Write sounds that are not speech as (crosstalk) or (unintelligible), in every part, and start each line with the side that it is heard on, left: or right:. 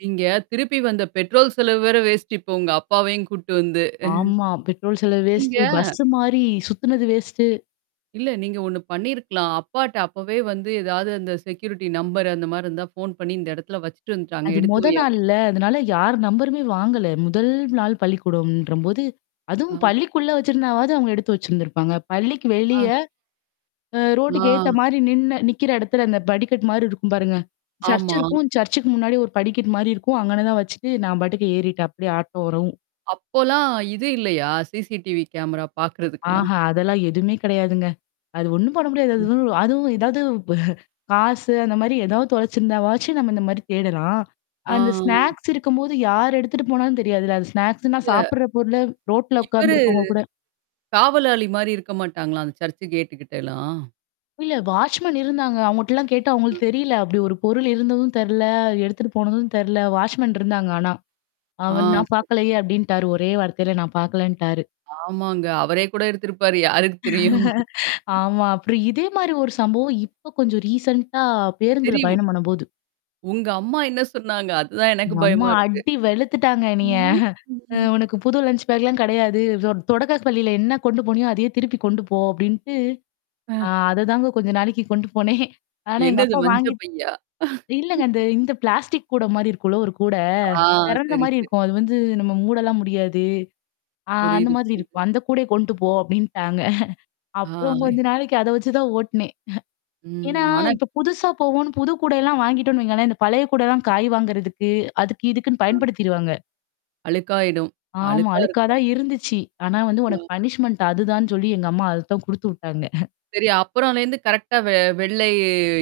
right: நீங்க திருப்பி வந்த பெட்ரோல் செலவு வேற வேஸ்ட் இப்ப உங்கப்பாவையும் கூட்டு வந்து.
left: ஆமா. பெட்ரோல்
right: (chuckles)
left: செலவு
right: நீங்க
left: வேஸ்ட்டு, பஸ்ஸு மாறி சுத்துனது வேஸ்ட்டு.
right: இல்ல, நீங்க ஒண்ணு பண்ணியிருக்கலாம். அப்பாட்ட அப்பவே வந்து ஏதாது அந்த செக்யூரிட்டி நம்பர் அந்த மாரி இருந்தா ஃபோன் பண்ணி இந்த இடத்துல வச்சுட்டு வந்துட்டாங்க.
left: அது
right: எடுத்து
left: மொத
right: வை அப்
left: நாள்ல. அதனால யார் நம்பருமே வாங்கல. 1 ல் நாள் பள்ளிக்கூடம்ன்றபோது, அதுவும்
right: அ.
left: பள்ளிக்குள்ள வச்சிருந்தாவது அவுங்க எடுத்து வச்சிருந்திருப்பாங்க. பள்ளிக்கு வெளிய
right: ஆ.
left: அ ரோட்டுக்கு எதுத்த
right: ஆ.
left: மாரி நின்னு நிக்கிற இடத்துல அந்த படிகட் மாரி இருக்கும் பாருங்க. சர்ச்
right: ஆமா.
left: இருக்கும். சர்ச்சுக்கு முன்னாடி ஒரு படிக்கட் மாரி இருக்கும். அங்கன தான் வச்சுட்டு நான் பாட்டுக்கு ஏறிட்டேன். அப்டியே ஆட்டோ வரவும்.
right: அப்போலாம் இது இல்லையா? சிசிடிவி கேமரா பார்க்கறதுக்கெல்லாம்?
left: ஆஹா! அதெல்லாம் எதுமே கெடையாதுங்க. அது ஒண்ணும் பண்ண முடியாது.
right: ம்.
left: அதுவும் அதுவும் ஏதாவது (chuckles) ப காசு அந்த மாரி ஏதாவது தொழச்சிருந்தா வாச்சி நம்ம இந்த மாரி தேடலாம். அந்த
right: ஆ.
left: ஸ்நாக்ஸ் இருக்கும்போது யார் எடுத்துட்டு போனாலும் தெரியாதுல்ல. அந்த ஸ்நாக்ஸ்ன்னா
right: இத
left: சாப்படுற பொருள ரோட்ல
right: இவ்வரு
left: உட்கார்ந்துருக்கவங்க கூட.
right: காவலாளி மாரி இருக்க மாட்டாங்களா? அந்த சர்ச்சு கேட்டு கிட்டலாம்?
left: இல்ல வாச்மேன் இருந்தாங்க. அவங்கட்டலாம் கேட்டா அவங்களுக்கு தெரியல. அப்டி ஒரு பொருள் இருந்ததும் தெர்ல. எடுத்துட்டு போனதும் தெர்ல. வாச்மேன் இருந்தாங்க. ஆனா.
right: ஆ
left: அவன் நான்
right: சரி.
left: பார்கலயே அப்டின்ட்டாரு. ஒரே வார்த்தையில நான் பார்கலன்ட்டாரு.
right: ஆமாங்க. அவரே கூட எடுத்திருப்பாரு. யாருக்கு தெரியும்?
left: (chuckles) ஆமா. அப்புறம் இதே
right: (chuckles)
left: மாரி ஒரு சம்பவம் இப்ப கொஞ்சம் ரீசென்ண்டா பேருந்துல
right: தெரியும்.
left: பயணம் பண்ணபோது.
right: உங்கம்மா என்ன சொன்னாங்க? அதான் எனக்கு
left: எங்கம்மா
right: பயமா இருக்கு.
left: அடி வெளுத்துட்டாங்க என்னிய?
right: ம்.
left: (chuckles) அ
right: (unintelligible)
left: உனக்கு புது லஞ்ச பேக்லாம் கெடையாது. தொடக்க பள்ளியில என்ன கொண்டு போனியோ, அதையே திருப்பி கொண்டு போ அப்டின்ட்டு. ஆ
right: ஆ.
left: அதுதாங்க கொஞ்சம் நாளைக்கு கொண்டு (chuckles) போனேன். ஆனா
right: என்னது
left: எங்கப்பா
right: மஞ்ச
left: வாங்கி
right: பையா?
left: இல்லங்க
right: (chuckles)
left: அ இந்த இந்த பிளாஸ்டிக் கூட மாரி இருக்கும்ல ஒரு கூட.
right: ஆ,
left: தெறந்த
right: சரி
left: மாரி
right: சரி.
left: இருக்கும். அது வந்து நம்ம மூடலாம் முடியாது. ஆ அந்த
right: புரியுது
left: மாதிரி
right: புரிது.
left: இருக்கும். அந்த கூடயே கொண்டு போ அப்டின்ட்டாங்க. அப்புறம் கொஞ்ச
right: ஆய்.
left: நாளைக்கு அத வச்சு தான் ஓட்டுனேன். ஏன்னா,
right: ம். ஆனாக்
left: இப்ப புதுசா போவோம்ன்னு, புது கூடல்லாம் வாங்கிட்டோன்னு வைங்களேன், இந்த பழைய கூடல்லாம் காய் வாங்குறதுக்கு, அதுக்கு இதுக்குன்னு
right: ஆ.
left: பயன்படுத்திருவாங்க.
right: அழுக்காயிடும்.
left: ஆமா.
right: அழுக்கா
left: அழுக்கா
right: இருக்கும்
left: தான் இருந்துச்சி. ஆனா வந்து உனக்கு
right: அ.
left: பனிஷ்மென்ட் அதுதான்னு சொல்லி எங்கம்மா அது தான் குடுத்து விட்டாங்க.
right: சரி அப்புறலருந்து கரெக்ட்டா வெ வெள்ளை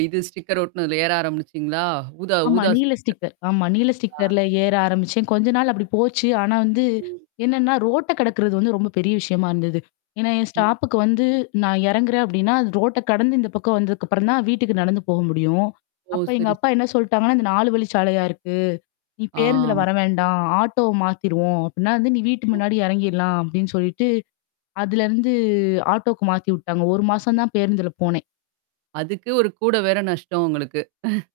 right: இது ஸ்டிக்கர் ஒட்டுனதுல ஏற ஆரம்பிச்சீங்களா? ஊதா
left: ஆமா.
right: ஊதா
left: நீல
right: ஸ்டிக்கர்
left: ஸ்டிக்கர் ஆமா. நீல
right: ஆ.
left: ஸ்டிக்கர்ல ஏற ஆரம்பிச்சேன். கொஞ்ச நாள் அப்டி போச்சு. ஆனா வந்து
right: ம்.
left: என்னன்னா, ரோட்ட கடக்குறது வந்து ரொம்ப பெரிய விஷயமா இருந்தது. ஏன்னா, என் ஸ்டாப்புக்கு வந்து நான் இறங்குறேன் அப்டின்னா, அது ரோட்ட கடந்து இந்த பக்கம் வந்ததுக்குப்புறம் தான் வீட்டுக்கு நடந்து போக முடியும்.
right: ஓ!
left: அப்ப
right: சரி
left: எங்கப்பா
right: சரி.
left: என்ன சொல்ட்டாங்கன்னா, இந்த 4 வழிச்சாலையா இருக்கு. நீ
right: ஆ.
left: பேருந்துல வர வேண்டாம். ஆட்டோ மாத்திருவோம். அப்டின்னா வந்து நீ வீட்டுக்கு முன்னாடி எறங்கிறலாம் அப்டின்னு சொல்லிட்டு. அதுலருந்து ஆட்டோக்கு மாத்தி விட்டாங்க. 1 மாசம் தான் பேருந்துல போனேன்.
right: அதுக்கு ஒரு கூட வேற நஷ்டம் உங்களுக்கு. (chuckles)